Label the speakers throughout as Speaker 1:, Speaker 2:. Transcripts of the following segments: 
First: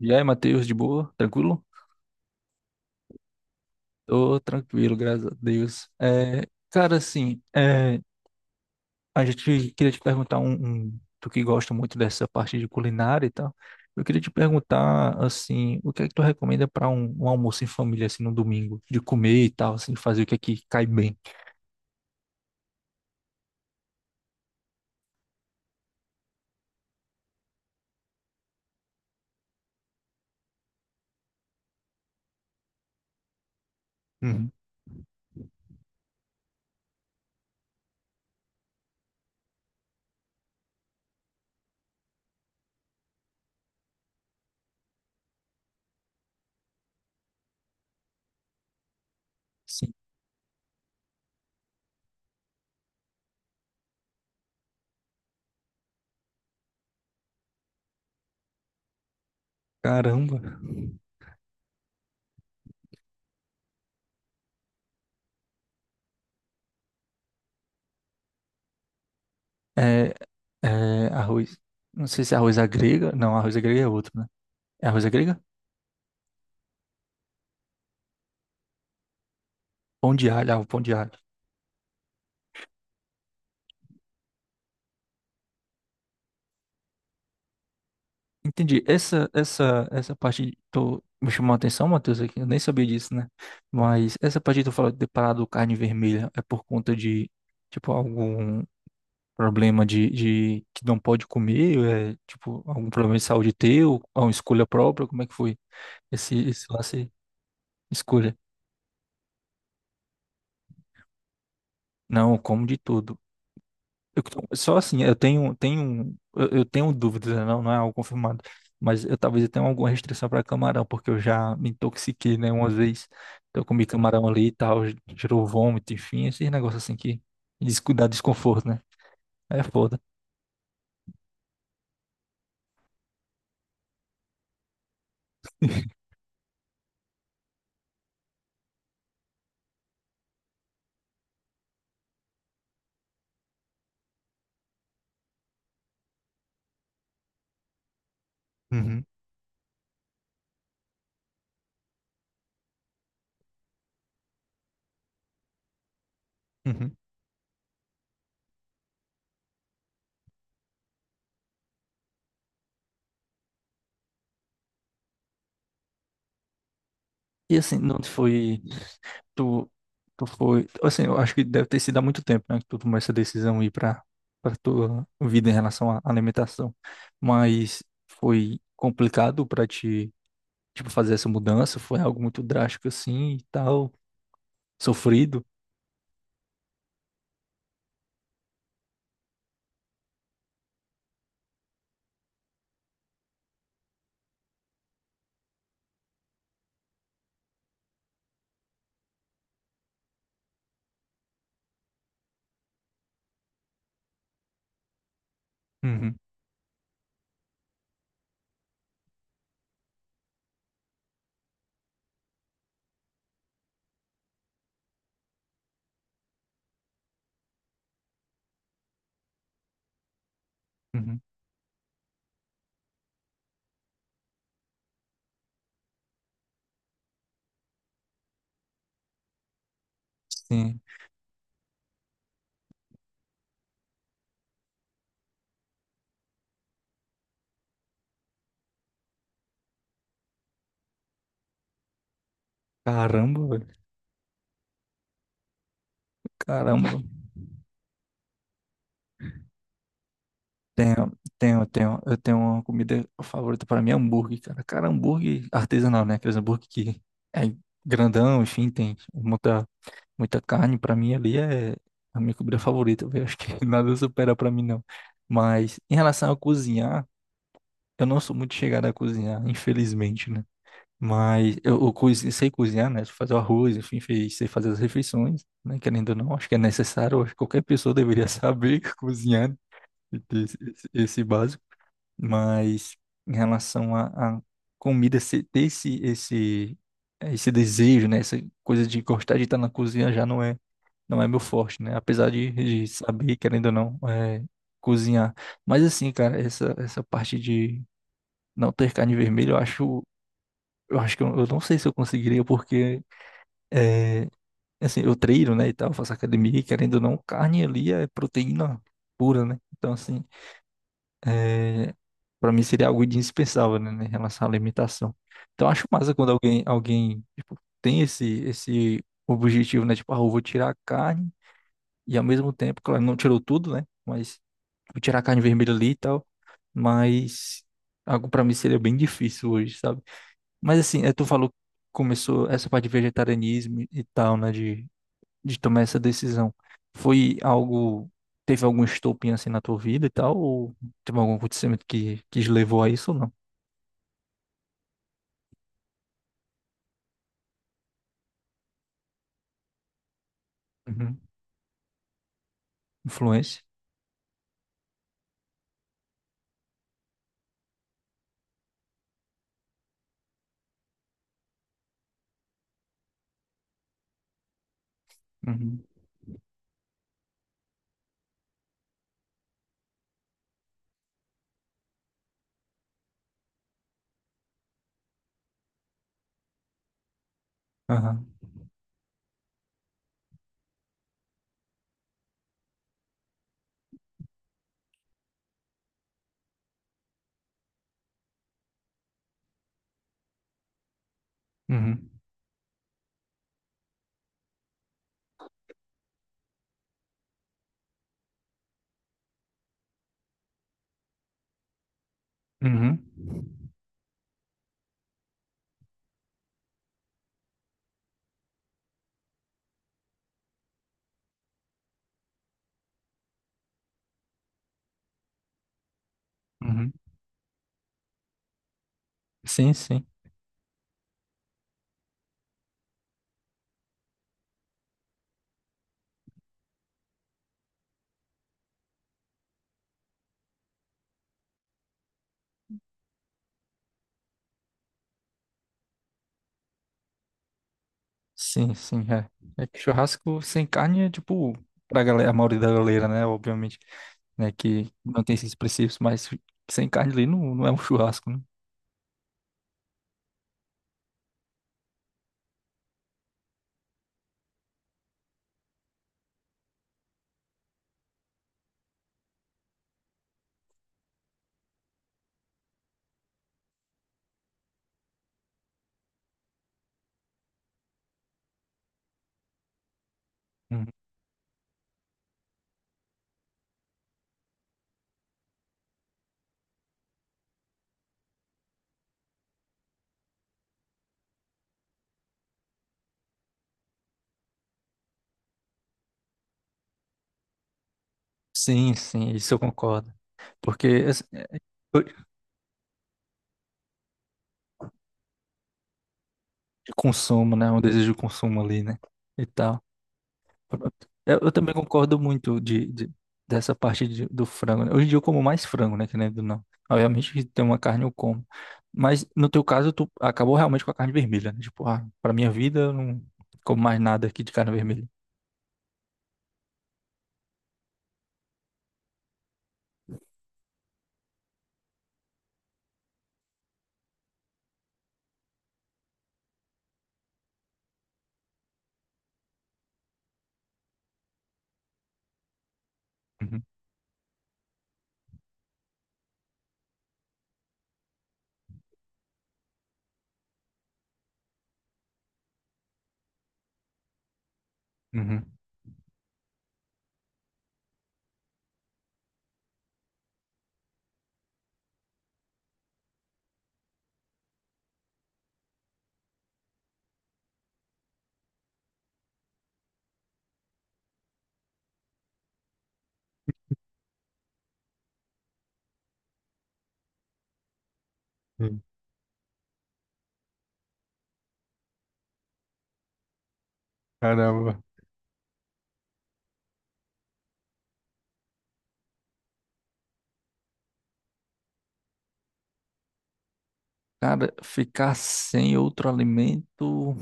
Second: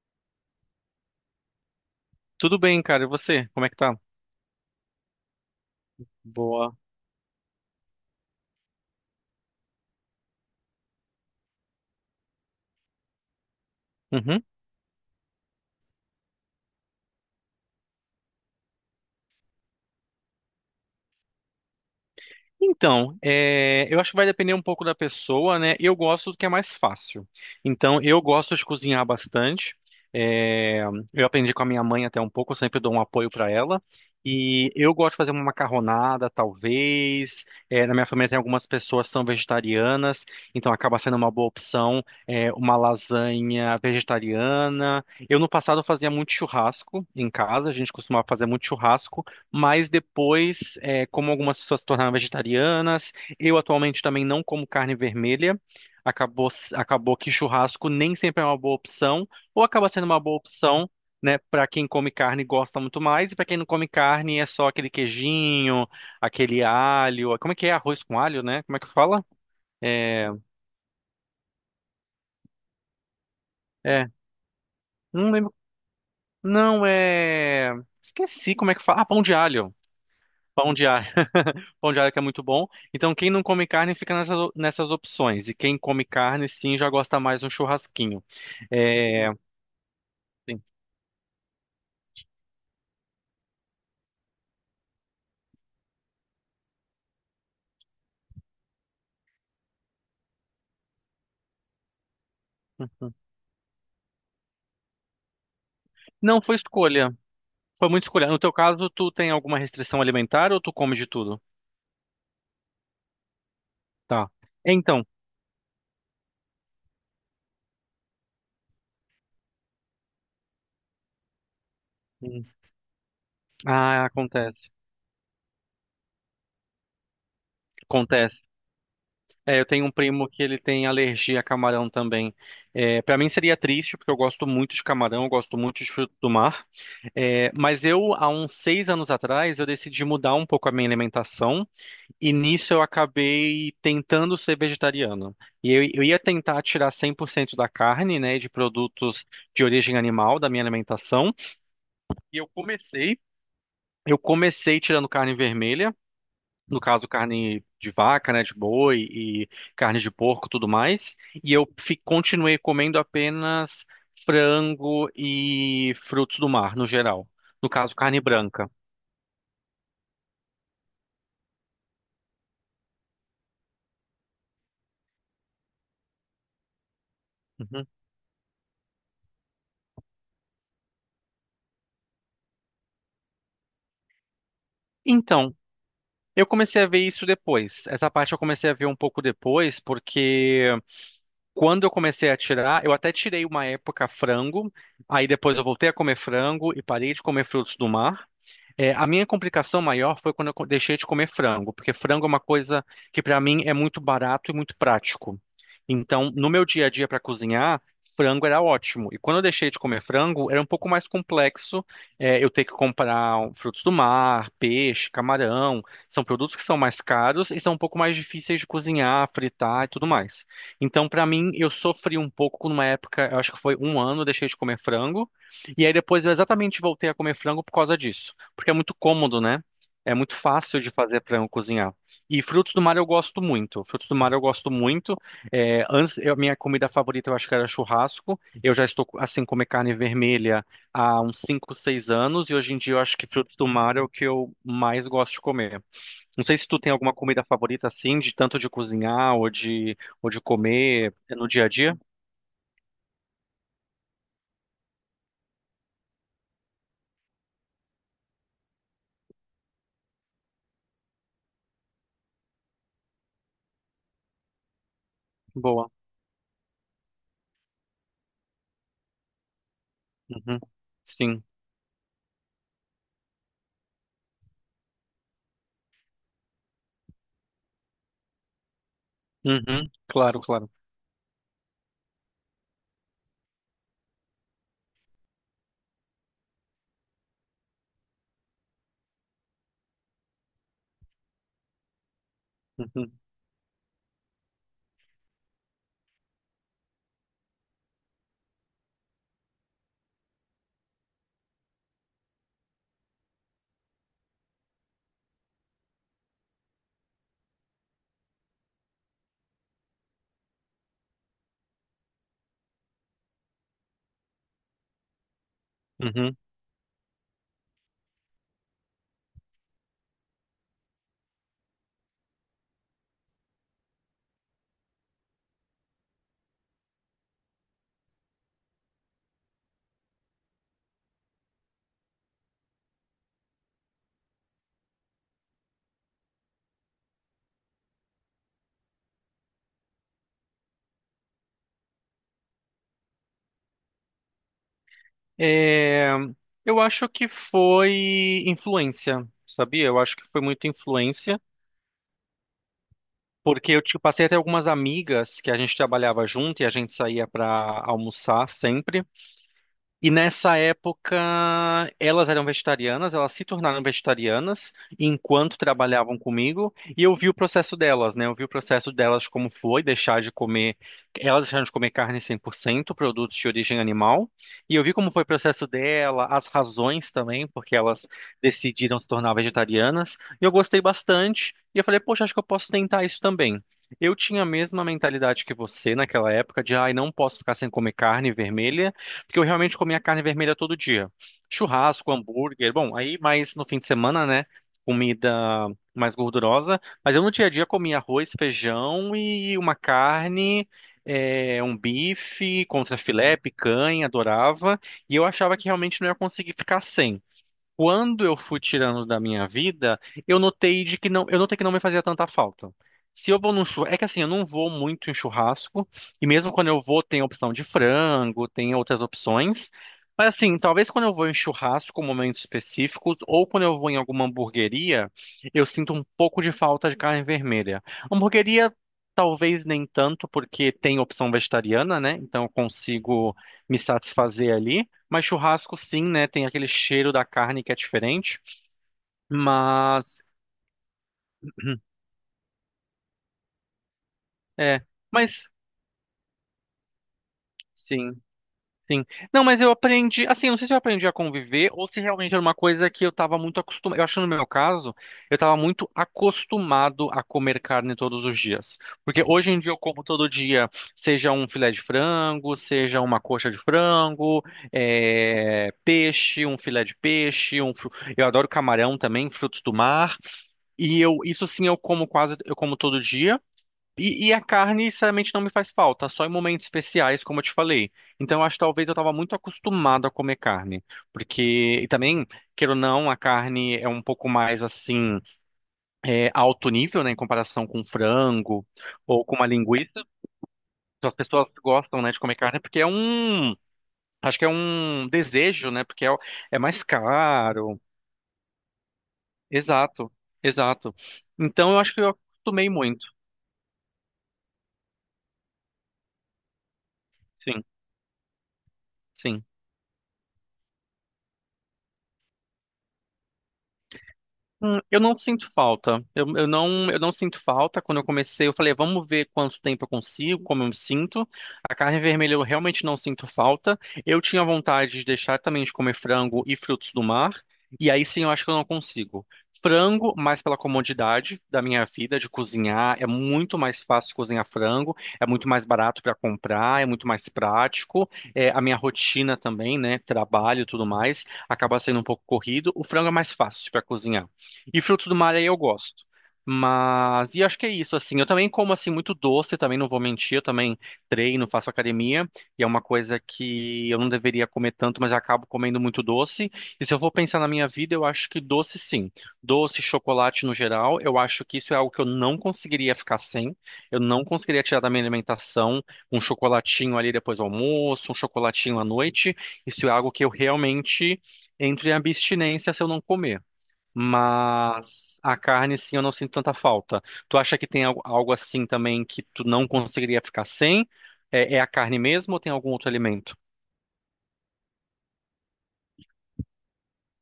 Speaker 1: E aí, Matheus, de boa? Tranquilo?
Speaker 2: Tudo bem, cara. E você? Como é que tá?
Speaker 1: Tô tranquilo, graças a Deus.
Speaker 2: Boa.
Speaker 1: Cara, assim, a gente queria te perguntar tu que gosta muito dessa parte de culinária e tal. Eu queria te
Speaker 2: Uhum.
Speaker 1: perguntar, assim, o que é que tu recomenda para um almoço em família, assim, no domingo, de comer e tal, assim, fazer o que é que cai bem?
Speaker 2: Então, eu acho que vai depender um pouco da pessoa, né? Eu gosto do que é mais fácil. Então, eu gosto de cozinhar bastante. É, Eu aprendi com a minha mãe até um pouco, eu sempre dou um apoio para ela.
Speaker 1: Hum.
Speaker 2: E eu gosto de fazer uma macarronada, talvez. Na minha família tem algumas pessoas que são vegetarianas, então acaba sendo uma boa opção, uma lasanha vegetariana. Eu no passado fazia muito churrasco em casa, a gente costumava fazer muito churrasco. Mas
Speaker 1: Sim,
Speaker 2: depois, como algumas pessoas se tornaram vegetarianas, eu atualmente também não como carne vermelha. Acabou que churrasco nem sempre é uma boa opção, ou acaba sendo uma boa
Speaker 1: caramba.
Speaker 2: opção, né, para quem come carne e gosta muito mais, e para quem não come carne é só aquele queijinho, aquele alho. Como é que é? Arroz com alho, né? Como é que fala?
Speaker 1: É,
Speaker 2: É,
Speaker 1: é, arroz. Não sei se é arroz à grega. Não, arroz à grega é
Speaker 2: é,
Speaker 1: outro, né? É arroz à
Speaker 2: não
Speaker 1: grega?
Speaker 2: lembro. Não, é. Esqueci como é que fala. Ah, pão de alho.
Speaker 1: Pão de alho, ah, o
Speaker 2: Pão
Speaker 1: pão
Speaker 2: de
Speaker 1: de
Speaker 2: alho.
Speaker 1: alho.
Speaker 2: Pão de alho que é muito bom. Então, quem não come carne fica nessas, nessas opções. E quem come carne, sim, já gosta mais de um churrasquinho.
Speaker 1: Entendi.
Speaker 2: É,
Speaker 1: Essa parte
Speaker 2: sim.
Speaker 1: tô, me chamou a atenção, Matheus, aqui. Eu nem sabia disso, né? Mas essa parte que tu falou de ter parado carne vermelha é por conta de, tipo, algum problema de que não pode comer? É, tipo, algum problema de saúde teu? Ou uma escolha própria? Como é que foi
Speaker 2: Não foi
Speaker 1: esse lance?
Speaker 2: escolha. Foi muito escolha.
Speaker 1: Escolha.
Speaker 2: No teu caso, tu tem alguma restrição alimentar ou tu come de tudo?
Speaker 1: Não, eu como de tudo.
Speaker 2: Tá.
Speaker 1: Só assim,
Speaker 2: Então.
Speaker 1: eu tenho dúvidas, né? Não é algo confirmado, mas eu talvez eu tenha alguma restrição para camarão, porque eu já me intoxiquei,
Speaker 2: hum,
Speaker 1: né, uma vez. Então, eu comi
Speaker 2: Ah,
Speaker 1: camarão ali e
Speaker 2: acontece.
Speaker 1: tal, gerou vômito, enfim, esses negócios assim que dá
Speaker 2: Acontece.
Speaker 1: desconforto, né? Aí é
Speaker 2: Eu tenho um
Speaker 1: foda.
Speaker 2: primo que ele tem alergia a camarão também. Para mim seria triste, porque eu gosto muito de camarão, eu gosto muito de fruto do mar. Mas eu, há uns 6 anos atrás, eu decidi mudar um pouco a minha alimentação. E nisso eu acabei tentando ser vegetariano. E eu ia tentar tirar 100% da carne, né, de
Speaker 1: Uhum,
Speaker 2: produtos de origem animal da minha alimentação. E eu comecei, eu comecei tirando carne vermelha, no
Speaker 1: uhum.
Speaker 2: caso carne de vaca, né, de boi e carne de porco, tudo mais. E eu continuei comendo apenas frango e frutos do mar, no geral.
Speaker 1: E
Speaker 2: No
Speaker 1: assim,
Speaker 2: caso,
Speaker 1: não
Speaker 2: carne
Speaker 1: foi,
Speaker 2: branca.
Speaker 1: tu, tu foi, assim, eu acho que deve ter sido há muito tempo, né, que tu tomou essa decisão aí para para tua vida em relação à alimentação, mas
Speaker 2: Uhum.
Speaker 1: foi complicado para ti, tipo, fazer essa mudança foi algo muito drástico assim e tal, sofrido.
Speaker 2: Então, eu comecei a ver isso depois. Essa parte eu comecei a ver um pouco depois, porque quando eu comecei a tirar, eu até tirei uma época frango, aí depois eu voltei a comer frango e parei de comer frutos do mar. A minha complicação maior foi quando eu deixei de comer frango, porque frango é uma coisa que para mim é muito barato e muito prático.
Speaker 1: Uhum,
Speaker 2: Então, no meu dia a dia para cozinhar, frango era ótimo. E quando eu deixei de comer frango, era um pouco mais complexo, eu ter que comprar frutos do mar, peixe, camarão. São produtos que são mais caros e são um pouco mais difíceis de cozinhar, fritar e tudo mais. Então,
Speaker 1: uhum.
Speaker 2: para mim, eu sofri um pouco numa época, eu acho que foi um ano, eu deixei de comer frango. E aí depois eu exatamente voltei a comer frango por causa disso porque é muito cômodo, né? É muito
Speaker 1: Sim.
Speaker 2: fácil de fazer para eu cozinhar. E frutos do mar eu gosto muito. Frutos do mar eu gosto muito. Antes, minha comida favorita eu acho que era churrasco. Eu já estou assim comer carne vermelha há uns 5 ou 6 anos e hoje em dia eu acho que
Speaker 1: Caramba,
Speaker 2: frutos do
Speaker 1: velho.
Speaker 2: mar é o que eu mais gosto de comer. Não sei se tu
Speaker 1: Caramba.
Speaker 2: tem alguma comida favorita assim, de tanto de cozinhar ou de
Speaker 1: Tenho,
Speaker 2: comer no dia
Speaker 1: tenho,
Speaker 2: a dia.
Speaker 1: tenho, eu tenho uma comida favorita. Para mim, é hambúrguer, cara. Cara, hambúrguer artesanal, né? Aqueles hambúrguer que é grandão, enfim, tem muita carne. Para mim ali é a minha comida favorita, velho. Acho que nada supera para mim, não. Mas
Speaker 2: Boa.
Speaker 1: em relação a cozinhar, eu não sou muito chegado a cozinhar, infelizmente, né?
Speaker 2: Uhum. Sim.
Speaker 1: Mas sei cozinhar, né? Fazer o arroz, enfim, sei fazer as refeições, né? Querendo ou não, acho que é necessário, acho que qualquer pessoa deveria saber cozinhar
Speaker 2: Uhum.
Speaker 1: e
Speaker 2: Claro,
Speaker 1: ter
Speaker 2: claro.
Speaker 1: esse básico. Mas em relação à comida, ter esse desejo, né? Essa coisa de gostar de estar na cozinha já não é, não é meu forte, né? Apesar de
Speaker 2: Uhum.
Speaker 1: saber, querendo ou não, cozinhar. Mas assim, cara, essa parte de não ter carne vermelha, eu acho. Eu acho que eu não sei se eu conseguiria, porque é, assim, eu treino, né, e tal, faço academia, e querendo ou não, carne ali é proteína pura, né? Então, assim, é, para mim seria algo indispensável, né, em relação à alimentação. Então, eu acho massa quando
Speaker 2: Uhum.
Speaker 1: alguém, tipo, tem esse objetivo, né? Tipo, ah, eu vou tirar a carne, e ao mesmo tempo, claro, não tirou tudo, né? Mas vou tirar a carne vermelha ali e tal, mas algo para mim seria bem difícil hoje, sabe? Mas assim, é, tu falou que começou essa parte de vegetarianismo e tal, né? De tomar essa decisão. Foi algo. Teve algum estopim assim na tua vida e tal? Ou teve algum acontecimento que te levou a isso ou não?
Speaker 2: É, eu acho que foi influência, sabia? Eu acho que foi muita
Speaker 1: Uhum.
Speaker 2: influência,
Speaker 1: Influência?
Speaker 2: porque eu tipo, passei até algumas amigas que a gente trabalhava junto e a gente saía para almoçar sempre. E nessa época, elas eram vegetarianas, elas se tornaram vegetarianas enquanto
Speaker 1: Uhum.
Speaker 2: trabalhavam comigo, e eu vi o processo delas, né? Eu vi o processo delas como foi deixar de comer, elas deixaram de comer carne 100% produtos de origem animal, e eu vi como foi o processo dela, as razões também, porque elas
Speaker 1: Aham.
Speaker 2: decidiram se tornar vegetarianas, e eu gostei bastante, e eu falei, poxa, acho que eu posso tentar isso também. Eu tinha a mesma mentalidade que você naquela época de, ai, não posso ficar sem comer carne vermelha, porque eu realmente comia carne vermelha todo dia.
Speaker 1: Uhum.
Speaker 2: Churrasco, hambúrguer, bom, aí mais no fim de semana, né? Comida mais gordurosa, mas eu no dia a dia comia arroz, feijão e uma carne, um bife,
Speaker 1: Uhum.
Speaker 2: contrafilé, picanha, adorava, e eu achava que realmente não ia conseguir ficar sem quando eu fui tirando da minha vida, eu notei de que não, eu notei que não me fazia tanta falta. Se eu vou num churrasco, é que assim, eu não vou muito em churrasco, e mesmo quando eu
Speaker 1: Uhum.
Speaker 2: vou, tem a opção de frango, tem outras opções.
Speaker 1: Sim, sim.
Speaker 2: Mas assim, talvez quando eu vou em churrasco, momentos específicos, ou quando eu vou em alguma hamburgueria, eu sinto um pouco de falta de carne vermelha. Hamburgueria, talvez nem tanto, porque tem opção vegetariana, né? Então eu consigo me satisfazer ali. Mas churrasco, sim, né? Tem aquele cheiro da carne que é diferente.
Speaker 1: Sim, sim. É. É que
Speaker 2: Mas.
Speaker 1: churrasco sem carne é tipo. Pra galera, a maioria da galera, né? Obviamente, né?
Speaker 2: É.
Speaker 1: Que não tem
Speaker 2: Mas,
Speaker 1: esses princípios, mas sem carne ali não é um
Speaker 2: sim.
Speaker 1: churrasco, né?
Speaker 2: Sim. Não, mas eu aprendi, assim, eu não sei se eu aprendi a conviver ou se realmente era uma coisa que eu estava muito acostumado. Eu acho que no meu caso, eu estava muito acostumado a comer carne todos os dias. Porque hoje em dia eu como todo dia, seja um filé de frango, seja uma coxa de frango, peixe, um filé de peixe, eu adoro camarão também, frutos do mar. E eu, isso sim, eu como todo dia. E a carne, sinceramente, não me faz falta, só em momentos especiais, como eu te falei. Então, eu acho que talvez eu estava muito acostumado a comer carne. Porque, e também, queira ou não, a carne é um pouco mais, assim, alto nível, né, em comparação com frango
Speaker 1: Sim,
Speaker 2: ou
Speaker 1: sim,
Speaker 2: com uma
Speaker 1: isso eu
Speaker 2: linguiça.
Speaker 1: concordo. Porque
Speaker 2: Então, as
Speaker 1: assim,
Speaker 2: pessoas gostam,
Speaker 1: eu-
Speaker 2: né, de comer carne porque é um, acho que é um desejo, né, porque é mais
Speaker 1: de consumo, né?
Speaker 2: caro.
Speaker 1: Um desejo de consumo ali, né? E tal.
Speaker 2: Exato,
Speaker 1: Pronto.
Speaker 2: exato.
Speaker 1: Eu
Speaker 2: Então,
Speaker 1: também
Speaker 2: eu acho que eu
Speaker 1: concordo muito
Speaker 2: acostumei muito.
Speaker 1: dessa parte do frango, né? Hoje em dia eu como mais frango, né? Que nem do não. Obviamente que
Speaker 2: Sim,
Speaker 1: tem uma carne eu como. Mas
Speaker 2: sim.
Speaker 1: no teu caso, tu acabou realmente com a carne vermelha, né? Tipo, ah, pra minha vida eu não como mais nada aqui de carne
Speaker 2: Eu
Speaker 1: vermelha.
Speaker 2: não sinto falta. Eu não sinto falta. Quando eu comecei, eu falei, vamos ver quanto tempo eu consigo, como eu me sinto. A carne vermelha eu realmente não sinto falta. Eu tinha vontade de deixar também de comer frango e frutos do mar. E aí sim, eu acho que eu não consigo. Frango, mais pela comodidade da minha vida de cozinhar, é muito
Speaker 1: Uhum,
Speaker 2: mais fácil cozinhar frango, é muito mais barato para comprar, é muito mais prático. A minha rotina também, né, trabalho e tudo mais, acaba sendo um pouco corrido. O frango é mais fácil para cozinhar. E frutos do mar aí
Speaker 1: uhum.
Speaker 2: eu gosto. Mas, e acho que é isso, assim. Eu também como, assim, muito doce, também não vou mentir. Eu também treino, faço academia. E é uma coisa que eu não deveria comer tanto, mas eu acabo comendo muito doce. E se eu for pensar na minha vida, eu acho que doce, sim. Doce, chocolate no geral, eu acho que isso é algo que eu não conseguiria ficar sem. Eu não conseguiria tirar da minha alimentação um chocolatinho ali depois do almoço, um chocolatinho
Speaker 1: Hum,
Speaker 2: à noite. Isso é algo que eu realmente entro em abstinência se eu não comer.
Speaker 1: Caramba.
Speaker 2: Mas a carne, sim, eu não sinto tanta falta. Tu acha que tem algo assim também que tu não conseguiria ficar sem? É a carne mesmo ou tem algum outro alimento?
Speaker 1: Cara, ficar sem outro alimento.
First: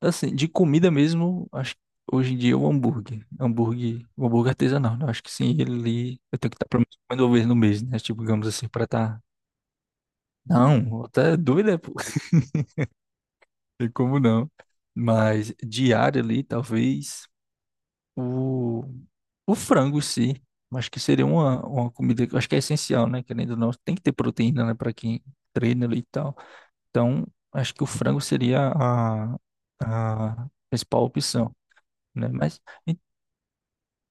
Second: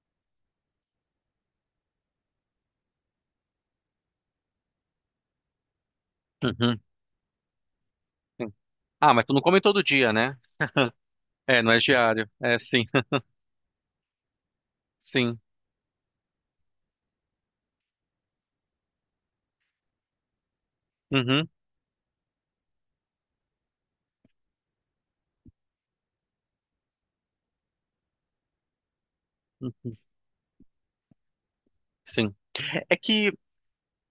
Speaker 1: Assim, de comida mesmo, acho que hoje em dia é o hambúrguer. Hambúrguer, o hambúrguer artesanal, né? Acho que sim, ele eu tenho que estar pelo
Speaker 2: Uhum,
Speaker 1: menos comendo uma vez no mês, né? Tipo, digamos
Speaker 2: sim.
Speaker 1: assim, pra
Speaker 2: Ah,
Speaker 1: estar.
Speaker 2: mas tu não come todo dia, né?
Speaker 1: Não, até
Speaker 2: É,
Speaker 1: doido,
Speaker 2: não
Speaker 1: é,
Speaker 2: é
Speaker 1: pô.
Speaker 2: diário. É, sim.
Speaker 1: Tem como não.
Speaker 2: Sim.
Speaker 1: Mas diário ali, talvez o, o frango em si. Acho que seria
Speaker 2: Uhum,
Speaker 1: uma comida que eu acho que é essencial, né? Querendo ou não, tem que ter proteína, né? Pra quem treina ali e tal. Então, acho que o frango seria
Speaker 2: uhum,
Speaker 1: a principal opção, né?
Speaker 2: sim.
Speaker 1: Mas.
Speaker 2: É, é que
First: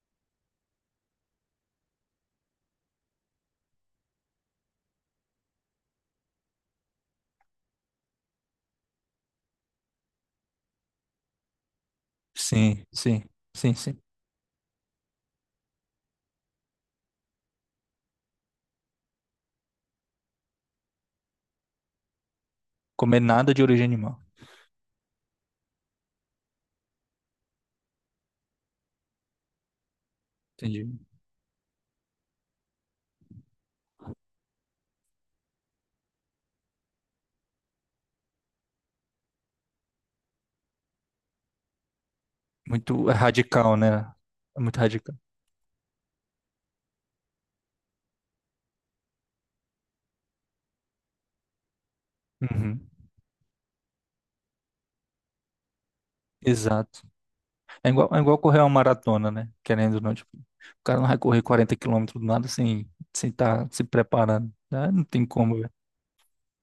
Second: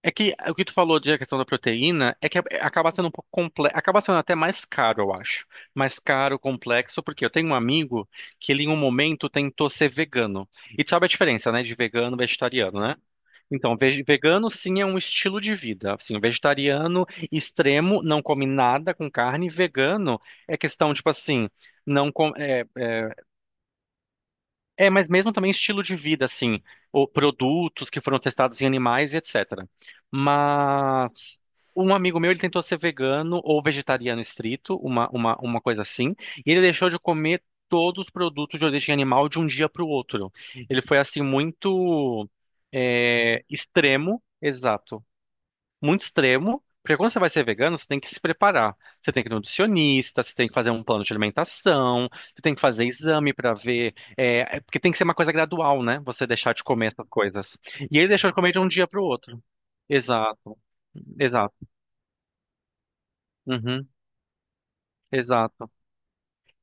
Speaker 2: é que o que tu falou de a questão da proteína é que acaba sendo um pouco complexo, acaba sendo até mais caro, eu acho. Mais caro, complexo, porque eu tenho um amigo que ele em um momento tentou ser vegano. E tu sabe a diferença, né, de vegano e vegetariano,
Speaker 1: Sim,
Speaker 2: né?
Speaker 1: sim, sim,
Speaker 2: Então,
Speaker 1: sim.
Speaker 2: vegano sim é um estilo de vida. Assim, o vegetariano extremo não come nada com carne. Vegano é questão, tipo assim, não com-
Speaker 1: Comer nada de origem animal.
Speaker 2: mas mesmo também estilo de vida, assim, ou produtos que foram testados em animais e etc.
Speaker 1: Entendi.
Speaker 2: Mas um amigo meu, ele tentou ser vegano ou vegetariano estrito, uma coisa assim, e ele deixou de comer todos os produtos de origem animal de um dia para o outro. Ele foi assim muito
Speaker 1: Muito radical, né?
Speaker 2: extremo,
Speaker 1: É muito
Speaker 2: exato,
Speaker 1: radical.
Speaker 2: muito extremo, porque quando você vai ser vegano, você tem que se preparar. Você tem que ir no nutricionista, você tem que fazer um plano de alimentação, você tem que fazer
Speaker 1: Uhum.
Speaker 2: exame para ver, porque tem que ser uma coisa gradual, né? Você deixar de comer
Speaker 1: Exato.
Speaker 2: essas coisas. E ele
Speaker 1: É
Speaker 2: deixou de
Speaker 1: igual
Speaker 2: comer de
Speaker 1: correr uma
Speaker 2: um dia para o
Speaker 1: maratona,
Speaker 2: outro.
Speaker 1: né? Querendo ou não, tipo, o
Speaker 2: Exato,
Speaker 1: cara não vai correr
Speaker 2: exato.
Speaker 1: 40 quilômetros do nada sem sem estar se
Speaker 2: Uhum,
Speaker 1: preparando, né? Não tem como, velho.
Speaker 2: exato.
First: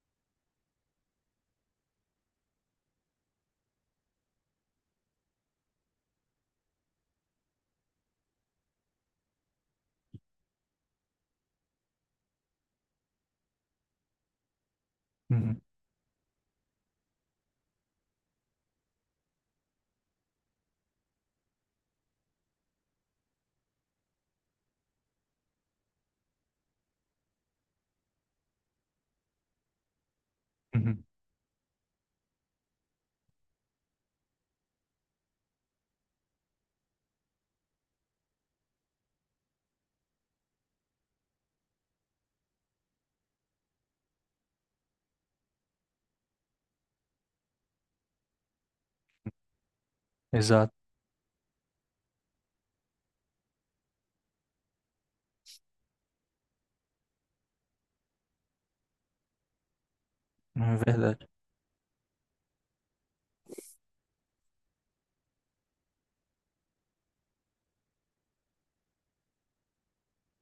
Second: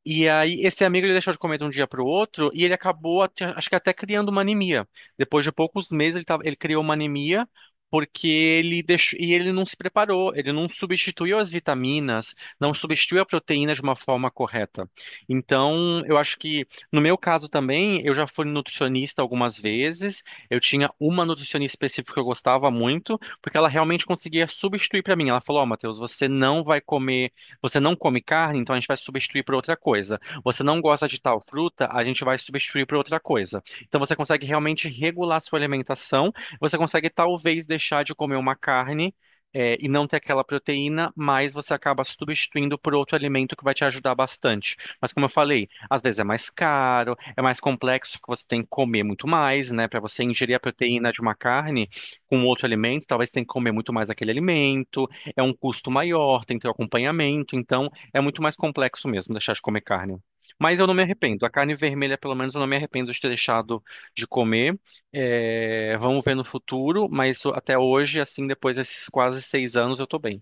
Speaker 2: E aí, esse amigo ele deixou de comer de um dia para o outro e ele acabou, acho que até criando uma anemia. Depois de poucos meses, ele criou uma anemia porque ele deixou, e ele não se preparou, ele não substituiu as vitaminas, não substituiu a proteína de uma forma correta.
Speaker 1: Uhum,
Speaker 2: Então, eu acho que, no meu caso também, eu já fui nutricionista algumas vezes, eu tinha uma nutricionista específica que eu gostava muito, porque ela realmente conseguia substituir para mim. Ela falou: Ó, Matheus, você não vai comer. Você não come carne, então a gente vai substituir por outra coisa. Você não
Speaker 1: uhum.
Speaker 2: gosta de tal fruta, a gente vai substituir por outra coisa. Então você consegue realmente regular sua alimentação. Você consegue talvez deixar de comer uma carne, e não ter aquela proteína, mas você acaba substituindo por outro alimento que vai te ajudar bastante. Mas como eu falei, às vezes é mais caro, é mais complexo, porque você tem que comer muito mais, né? Para você ingerir a
Speaker 1: Exato.
Speaker 2: proteína de uma carne com outro alimento, talvez você tenha que comer muito mais aquele alimento é um custo maior, tem que ter o acompanhamento, então é muito mais complexo mesmo deixar de comer carne.
Speaker 1: É
Speaker 2: Mas eu não me
Speaker 1: verdade.
Speaker 2: arrependo. A carne vermelha, pelo menos, eu não me arrependo de ter deixado de comer. Vamos ver no futuro, mas até hoje, assim, depois desses quase 6 anos, eu tô bem.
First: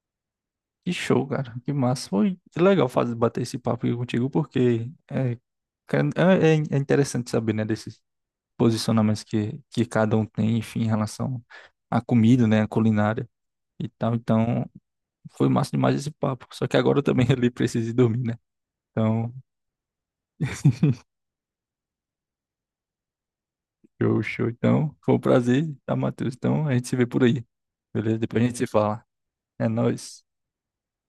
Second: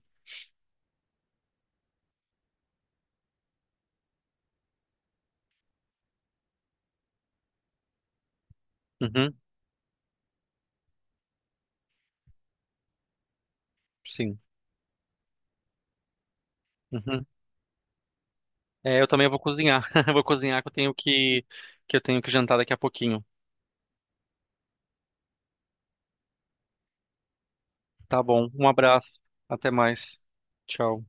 Speaker 1: Que show, cara. Que massa. Foi legal fazer, bater esse papo aqui contigo, porque cara, é interessante saber, né, desses posicionamentos
Speaker 2: Uhum,
Speaker 1: que cada um tem, enfim, em relação à comida, né, à culinária e tal.
Speaker 2: sim.
Speaker 1: Então, foi massa demais esse papo. Só que agora eu
Speaker 2: Uhum.
Speaker 1: também ali preciso ir dormir, né?
Speaker 2: Eu também
Speaker 1: Então,
Speaker 2: vou cozinhar. Vou cozinhar que eu tenho que jantar daqui a pouquinho.
Speaker 1: show, show. Então, foi um prazer, tá, Matheus? Então, a gente se vê por aí, beleza?
Speaker 2: Tá
Speaker 1: Depois a
Speaker 2: bom.
Speaker 1: gente se
Speaker 2: Um
Speaker 1: fala.
Speaker 2: abraço.
Speaker 1: É
Speaker 2: Até mais.
Speaker 1: nóis.
Speaker 2: Tchau.